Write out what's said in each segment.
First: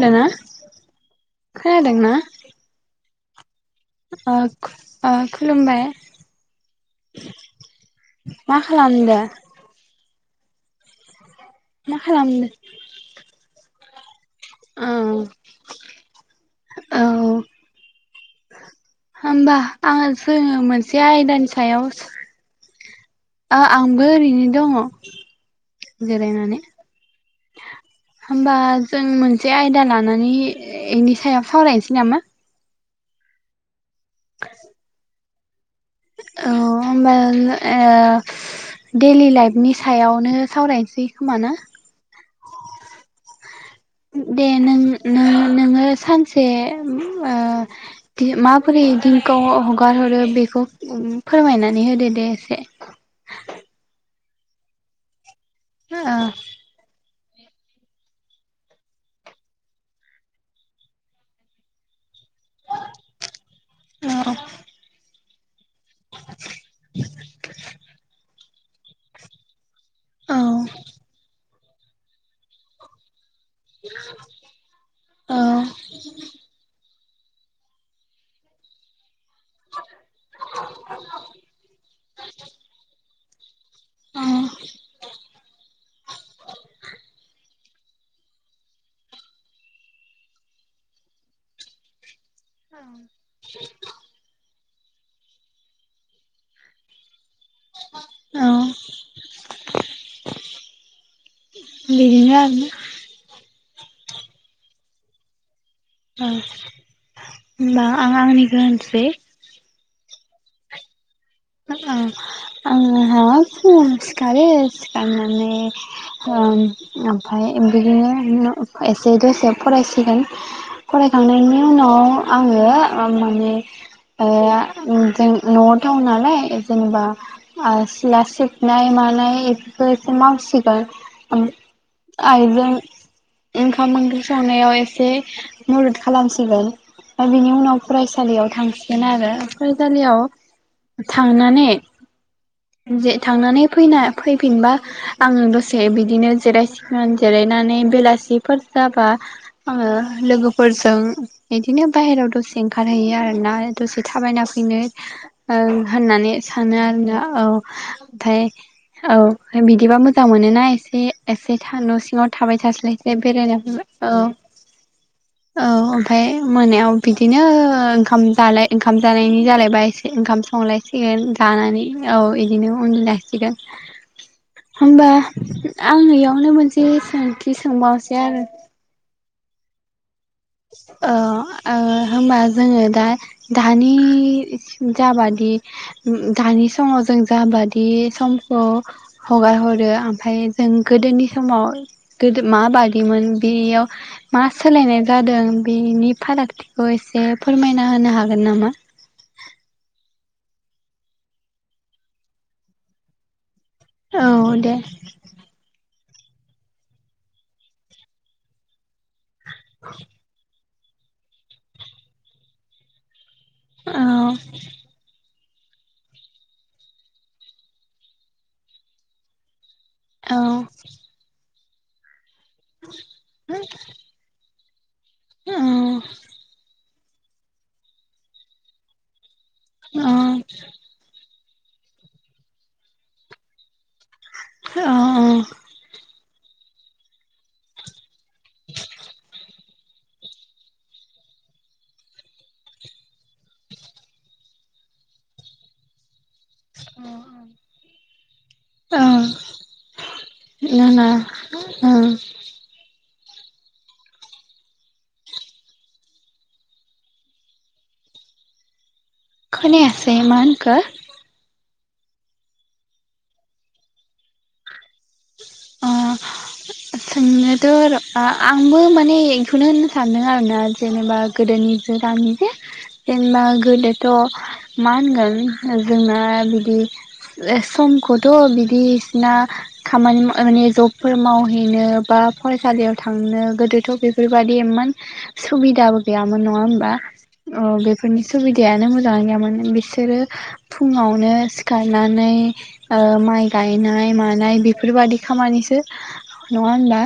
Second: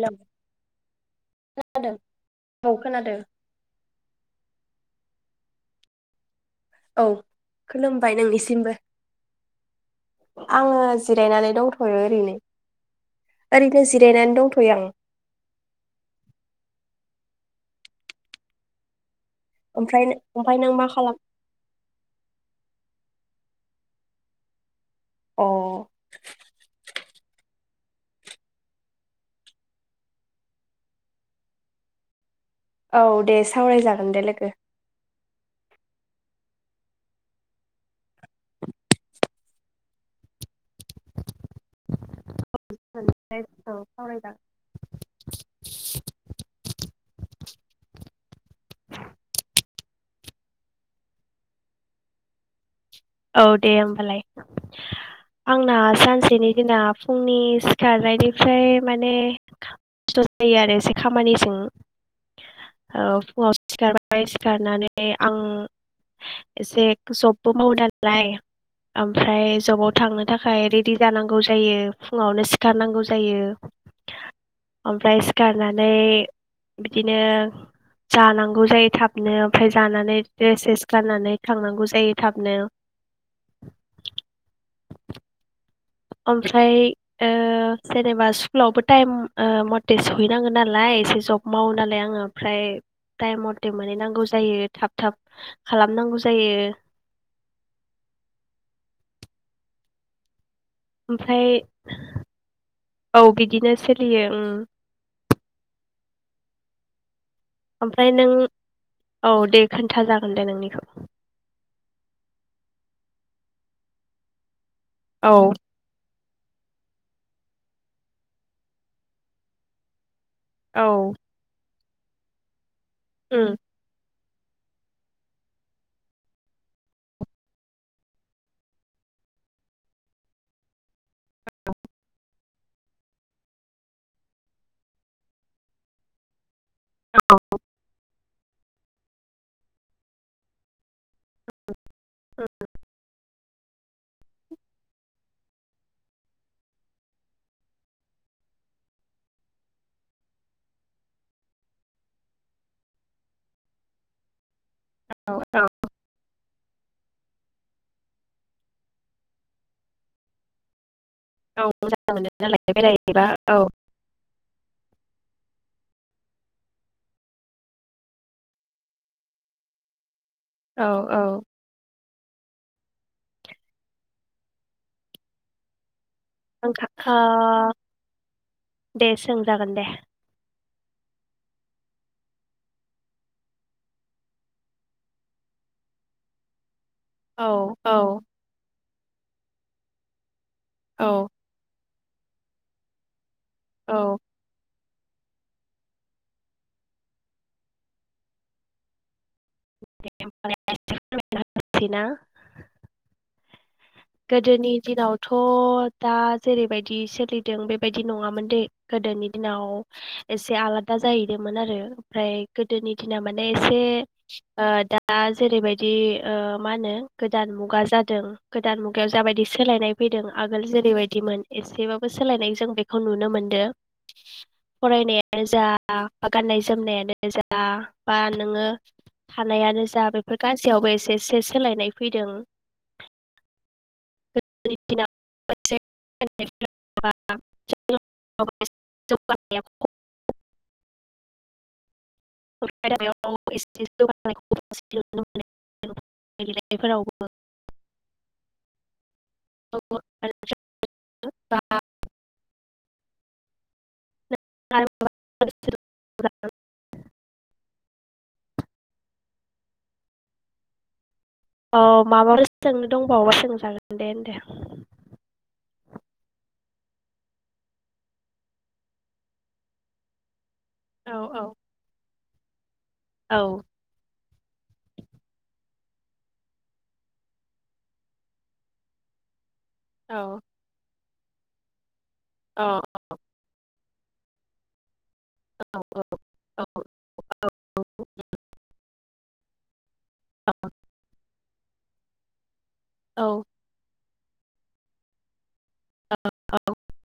Hello नोङो खोनादों खोनादोंना? औ खोनादों आ आ खुलुमबाय औ खुलुमबाय मा नोंनिसिमबो। खालामदो आङो जि रायनानै दंथयो मा ओरैनो खालामदो ओरैनो। दो जिरायनान। औ औ। [inaudible] होमबा ओमफ्राय आङो जोङो ओमफ्राय नों मा मोनसे खालाम आयदानि सायाव साव आ आंबो ओरैनो दङ। अ जिरायनानै। होमबा जों मोनसे आयदा लानानै इनि सायाव सावरायनोसै नामा। औ दे सावरायजाग। गोन दे लोगो। औ होमबा आ देलि लाइफनि सायावनो सावरायनोसै खोमा ना। औ [unintelligible] दे नों नों नोङो सानसे ओम आ माबोरै दिनखौ हगार हरो बेखौ ओम फोरमायनानै होदो दे एसे। औ दे होमबालाय आंना सानसेनि दिना फुंनि सिखारनायनिफ्राय माने बेस्थ जायो आरो एसे खामानिजों औ फुङाव सिखारबाय सिखारनानै आङो एसे जबबो मावदान लाय ओमफ्राय जबाव थांनो औ थाखाय रेदि जानांगौ जायो फुङावनो सिखारनांगौ जायो। ओमफ्राय औ सिखारनानै बिदिनो जानांगौ जायो थाब थाबनो ओमफ्राय जानानै द्रेसेस गाननानै थांनांगौ जायो थाबनो। अ ओमफ्राय ओ जेनेबा स्कुलावबो टाइम ओ मथे सहैनाङो नालाय एसे जब मावो नालाय आङो ओमफ्राय टाइम मथे मोनहैनांगौ जायो। थाब थाब खालामनांगौ जायो। औ ओमफ्राय बिदिनो आरो औ बिदिनो सोलियो उम, ओं होनबा ओमफ्राय आं नों आंनिखो होनसै औ दे खोन्था जागोन दे नोंनिखौ। मोजां आंहा फुङावनो सिखारो औ सिखारनानै ओम ओमफ्राय बिदिनो एसे दसे फरायसिगोन। औ फरायखांनायनि उनाव आङो ओ उम माने ओ ओम जों न'आ टाउन नाव लाय जेनेबा आ सिला सिबनाय मानाय बेफोरखौ एसे मावसिगोन ओम आइजों ओंखाम ओंख्रि संनायाव एसे मदद खालामसिगोन। औ बिनि उनाव फरायसालियाव थांसिगोन आरो फरायसालियाव थांनानै जे थांनानै फैना फैफिनबा आङो दसे बिदिनो जिरायसिगोन जिरायनानै बेलासिफोर जाबा आङो लोगोफोरजों बिदिनो बाहेरायाव दसे ओंखारहैयो आरोना दसे थाबायना बिदिनो औ ओं होननानै सानो आरोना औ ओमफाय औ फाय बिदिबा मोजां मोनोना एसे, एसे औ था न' मोजां सिङाव मोनो थाबाय नालाय थास्लायस्लाय बेरायहैबा औ बेरायनो फैबा औ औ ओमफाय मोनायाव बिदिनो ओंखाम जालाय ओंखाम जानायनि जालायबाय एसे ओंखाम औ संलायसिगोन औ दानानै औ इदिनो उन्दु लासिगोन होमबा आं खौनो मोनसे आंखा ओ सोंथि सोंबावसै आरो जागोन दे। ओ ओ होमबा जोङो दा दानि जाबादि उम दानि समाव जों औ जाबादि औ समखौ हगार हरो ओमफाय जों गोदोनि समाव गोदो मा बादिमोन? बियाव औ मा सो सोलायनाय जादों बेनि फारागथिखौ एसे फोरमायना होनो हागोन नामा? [unintelligible] ना। औ गोदोनि दे दिनावथ दा जेरैबायदि सोलिदों बेबायदि नङामोन दे गोदोनि दिनाव एसे आला दा जाहैदोंमोन आरो ओमफ्राय गोदोनि दिना मा ने एसे औ ओ दा जेरैबायदि ओ मा होनो गोदान मुगा जादों दान मुगायाव जाबायदि सोलायनाय फैदों औ आगोल जेरैबायदिमोन एसेबाबो सोलायनाय जों बेखौ नुनो मोनदों। फरायनायानो औ जा बा गाननाय जोमनायानो नों जा बा नोङो थानायानो औ जा बेफोर गासैयावबो एसे एसे एसे सोलायनाय फैदों। औ [unintelligible] [unintelligible] [unintelligible] [unintelligible] गेलेनायफोरावबो ओ। नोङा औ। [unintelligible] खोनायासै मा होनखो औ माबाफोर सोंनो दंबावोबा सोंजागोन दे होनदो। अ सोंनोथ र आंबो माने इखौनो होननो सानदों आरोना। औ जेनेबा औ गोदोनि जों गामि [unintelligible] औ जेनबा गोदोथ मा होनगोन जोंना बिदि समखौथ बिदिसिना औ खामानि माने जब फोर मावहैनो बा औ फरायसालियाव थांनो गोदोथ बेफोरबायदिमोन सुबिदाबो गैयामोन नङा होमबा ओ बेफोरनि सुबिदायानो मोजाङै गैयामोन बिस सोरो फुङावनो सि खारनानै ओ माइ औ गायनाय मा नाय बि फोरबायदि खामानिस यो नङा होमबा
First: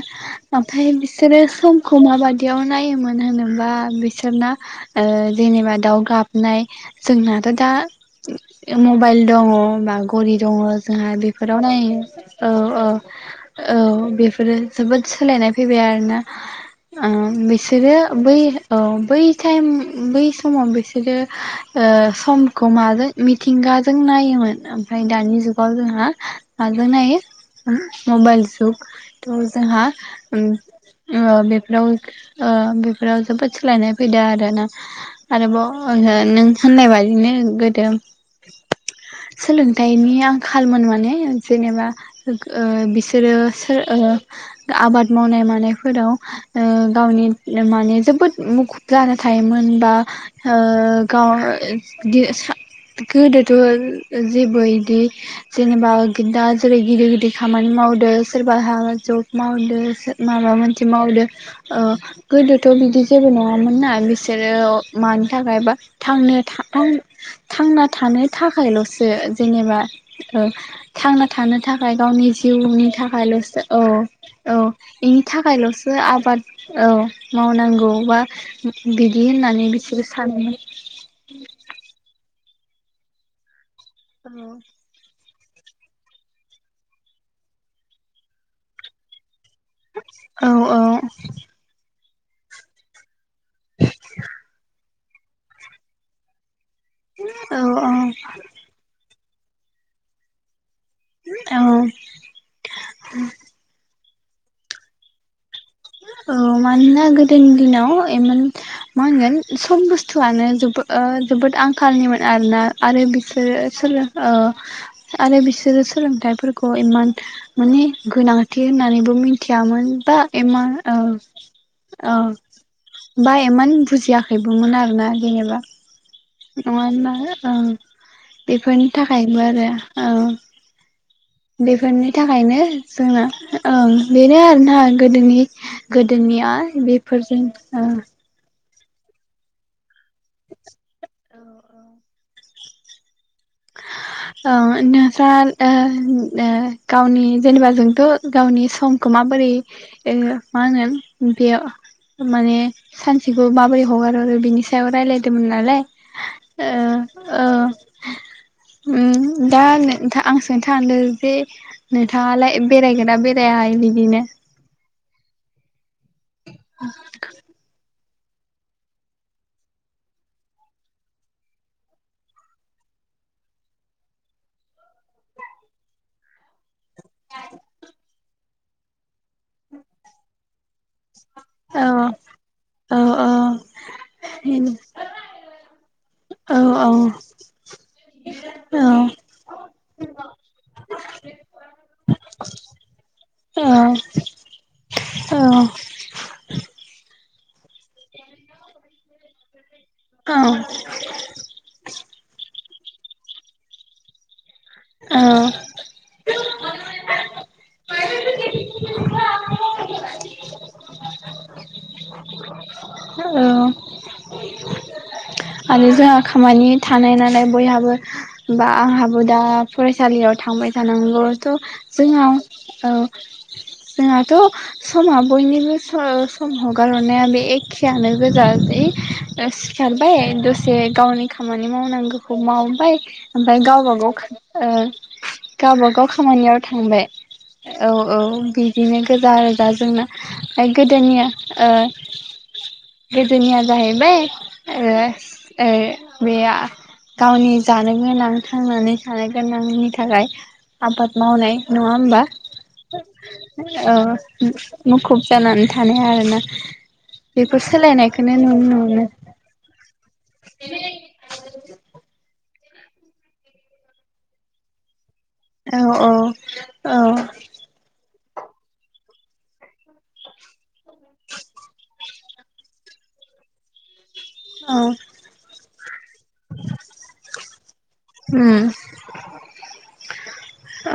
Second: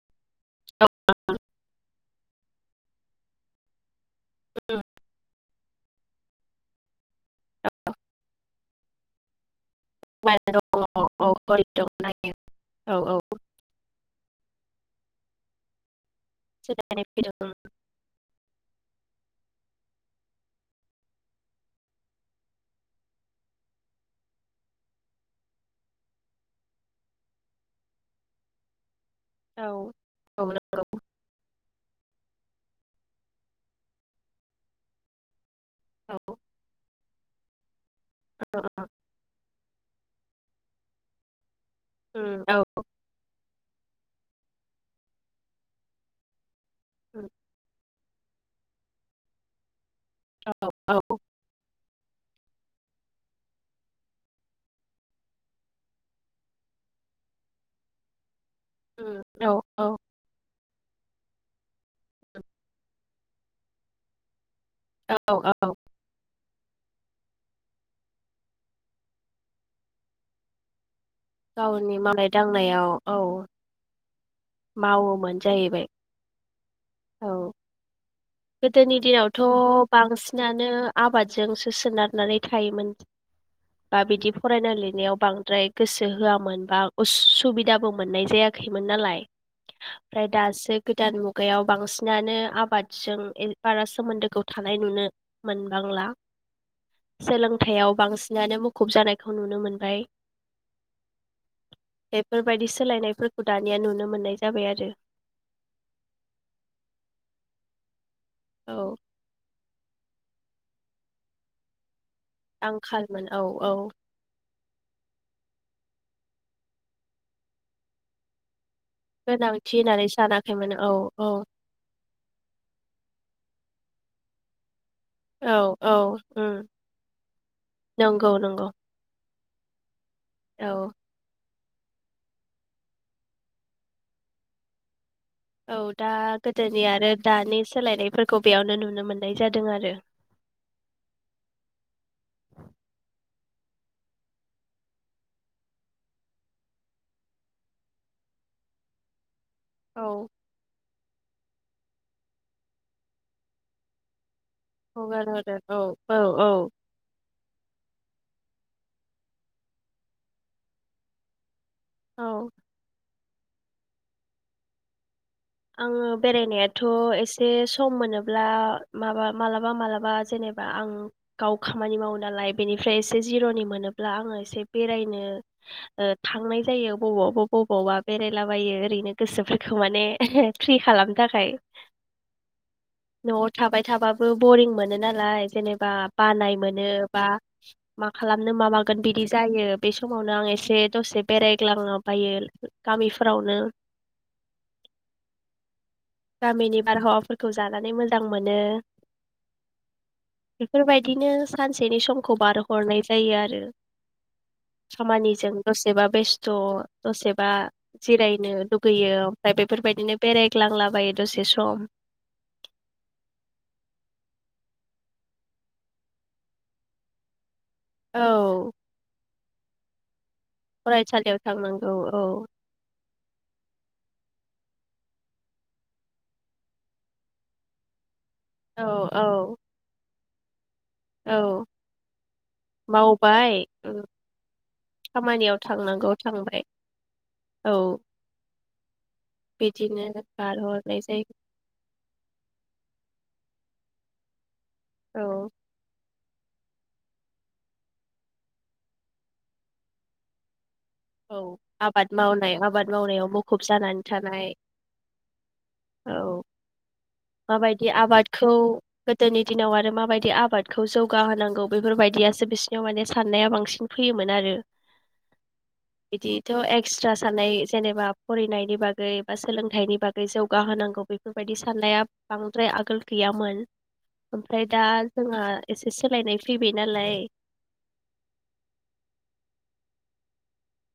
ओमफ्राय बिसोरो समखौ माबायदियाव नायोमोन होनोबा बि सोरना ओ जेनेबा दाउ गाबनाय जोंनाथ दा मबाइल दङ बा घरि दङ जोंहा औ बेफोराव नायो। औ औ औ बेफोरो जोबोद सोलायनाय फैबाय आरोना सोलायनाय ओ फैदों बिसोरो बै ओ बै टाइम बै समाव बिसोरो ओ समखौ माजों मिथिंगाजों नायोमोन ओमफ्राय दानि जुगाव जोंहा माजों नायो [unintelligible] मबाइल जुग थ औ जोंहा औ ओम नंगौ ओ बेफोराव बेफोराव जोबोद सोलायनाय फैदों आरो ना आरोबाव औ औ नों होननाय बायदिनो गोदो औ सोलोंथाइनि आं खालमोन माने जेनेबा बिसोरो आबाद मावनाय मानायफोराव ओ गावनि लोंनानै जोबोद मुखुब जाना थायोमोन बा आ गाव [unintelligible] बिदि सा गोदोथ जेबो इदि जेनेबा दा जेरै गिदिर दि खामानि मावदोंस सोरबा हा जब औ मावदो सो माबा मोन थि मावदो ओ गोदोथ बिदि जेबो नङामोन ना बिसोर [unintelligible] मानि औ थाखायबा थांनो था आं थांना थानो थाखायलसो जेनेबा ओ थांना थानो थाख [unintelligible] गावनि मावनाय जिउनि दांनायाव औ थाखायलसो औ [unintelligible] औ बेनि मावोमोन जाहैबाय थाखायलसो आबाद औ मावनांगौ बा गोदोनि बिदि दिनावथ होननानै बिसोरो सानोमोन बांसिनानो आबादजोंसो सोनारनानै थायोमोन। बा बिदि फरायना लिरनायाव बां द्राय गोसो होआमोन बा उसुबिदाबो मोननाय जायाखैमोन नालाय। ओमफ्राय औ दासो गोदान मुगायाव बांसि नानो आबाद जों ए बारा सोमोन्दोखौ थानाय नुनो मोनबांला। औ सोलोंथायाव औ बांसिनानो मुखुब जानाय खौ नुनो मोनबाय। औ बेफोरबायदि सोलायनायफोरखौ दानिया नुनोम मोनाय जाबाय आरो औ मानोना गोदोनि दिनाव ए मोन औ मा होनगोन? खम बुस्थुआनो जोबो ओ जोबोद आंखालनिमोन। आरोना आरो आंखालमोन औ बिसोरो औ सोलों औ आरो बिसोरो सोलोंथाइफोरखौ इमान माने गोनांथि थि होननानैबो गोनांथि मिथियामोन होननानै बा मा सानाखैमोन औ औ बायोमोन। नों बुजियाखैबोमोन आरो ना। औ औ उम नङा होनबा ओं नंगौ नंगौ बेफोरनि थाखाय [unintelligible] आरो औ बेफोरनि थाखायनो जोंना ओं बेनो आरोना। गोदोनि औ दा गोदोनिया गोदोनि आरो बेफोरजों दानि ओ सोलायनायफोरखौ बेयावनो नुनो मोननाय जादों आरो। [inaudible] ओ नोंस्रा ओ ओ गावनि जेनेबा जोंथ गावनि समखौ माबोरै औ ओ मा होनगोन बेयाव माने सानसेखौ माबोरै हगार हरो बेनि सायाव हगार रायलायदोंमोन हरो नालाय औ औ ओ ओ ओम दा [unintelligible] जे औ नोंथाङालाय बेरायगोना बेरा जाया हाय बिदिनो आङो बेरायनायाथ एसे सम मोनो ब्ला मा माबा मालाबा मालाबा जेनेबा आं गाव खामानि मावो नालाय बेनिफ्राय एसे जिरनि मोनोब्ला आङो एसे बेरायनो ओ थांनाय जायो। बबावबा बबावबा बेराय लाबायो ओरैनो गोसोफोरखौ माने [unintelligible] फ्रि खालाम थाखाय औ औ औ नआव थाबाय थाबाबो बरिं मोनो नालाय जेनेबा बानाय औ मोनो बा मा खालामनो मा मागोन बिदि जायो। बे समावनो आं एसे दसे बेरायग्लांलाबायो गामिफोरावनो। औ गामिनि बारहावाफोरखौ जानानै मोजां मोनो। बेफोरबायदिनो सानसेनि समखौ बार हरनाय जायो आरो। औ खामानिजों दसेबा बेस्थ दसेबा जिरायनो लुगैयो ओमफ्राय बेफोरबायदिनो बेरायग्लांला [inaudible] आरो जोंहा खामानि थानाय नालाय बयहाब बो औ बा आंहाबो दा फरायसालियाव थांबाय थानांगौ फरायसालियाव थ थांनांगौ औ जोंहा औ। जोंहाथ समा बयनिबो स-सम हगार हरनाया बे एखेयानो गोजा औ जै ओ औ सिखारबाय। जे गावनि औ खामानि मावनांगौखौ मावबाय मावबाय ओमफ्राय उम, गावबागाव ओ खामानियाव गावबागाव थांनांगौ खामानियाव थांबाय। औ औ बिदिनो गोजा आरोदा जोंना बिदिनो ओमफ्राय बारहरनाय जायो गोदोनिया ओ गोदोनिया जाहैबाय। ए औ ए बे आ गावनि जानो गोनां थांनानै थानो गोनांनि थाखाय आबाद औ मावनाय नङा आबाद होमबा मावनाय आबाद मावनायाव मुखुब ओ जानानै थानाय मुखुब जानानै थानाय आरोना औ बेफोर माबायदि सोलायनायखौनो आबादखौ नुनो मोनो गोदोनि दिनाव आरो माबायदि आबादखौ जौगाहोनांगौ बेफोरबायदि यासो बिसिोरनिाव माने साननाया बांसिन फैयोमोन आरो औ औ बिदिथ औ एक्सट्रा सानाय जेनेबा फरायनायनि बागै बा सोलोंथाइनि बागै जौगाहोनां गौ बेफोरबायदि साननाया बांद्राय आगोल गैयामोन। ओमफ्राय औ दा जोंहा एसे सोलायनाय फैबाय नालाय उम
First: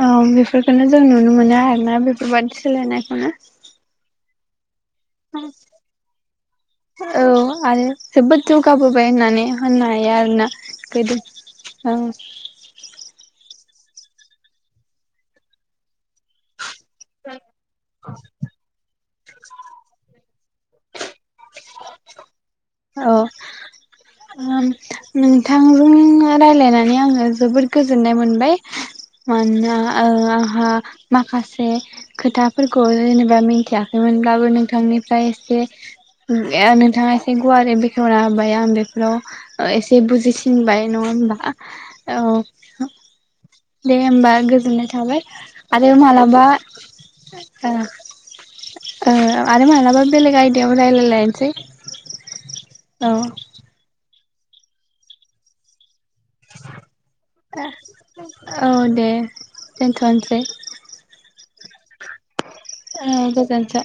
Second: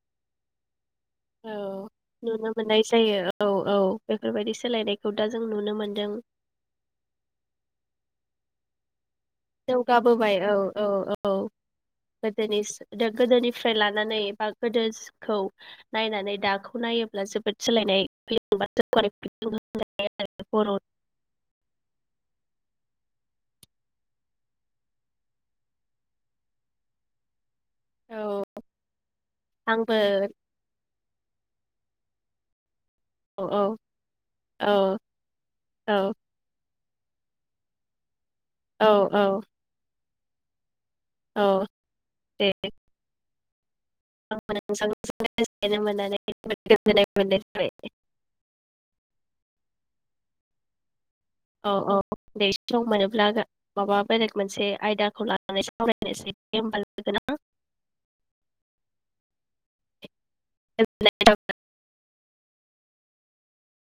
औ बेफोरखोनो जों नुनो औ मोनो आरो ना नुनो बेफोरबादि मोननाय जायो सोलायनायखौनो औ औ बेफोरबायदि सोलायनाय खौ दा जों नुनो मोनदों। जौगाबो बोबाय होननानै होननो हायो जौगाबोबाय आरोना औ औ गोदो औ ओं फ्राय लानानै बा गोदोखौ नायनानै दाखौ खौ नायोब्ला जोबोद सोलायनाय फैयो [unintelligible] [inaudible] बे बर' अ ओम नोंथांजों राय्लायनानै आङो जोबोद गोजोननाय मोनबाय मानोना आंबो ओ आंहा माखासे खोथाफोर खौ जेनेबा औ औ मिथियाखैमोनब्लाबो औ नोंथांनिफ्राय [inaudible] नोंथाङा एसे गुवारै बेखेवना होबाय बे आं औ बेफोराव औ ओ एसे से बुजिसिनबाय नङा औ होमबा औ दे दे होमबा आंबो गोजोननाय थाबाय नोंथांजों रायज्लायनो आरो मोननानै मालाबा गोजोननाय मोननाय ओ जाबाय ओ आरो मालाबा बेलेग आयदायाव रायलायलाय औ औ दे। दं मोनोब्ला जा माबा बेलेग मोनसे आयदाखौ लानानै सावरायनाय औ दे। दोनथसै। [inaudible] ओ गोजोनथों।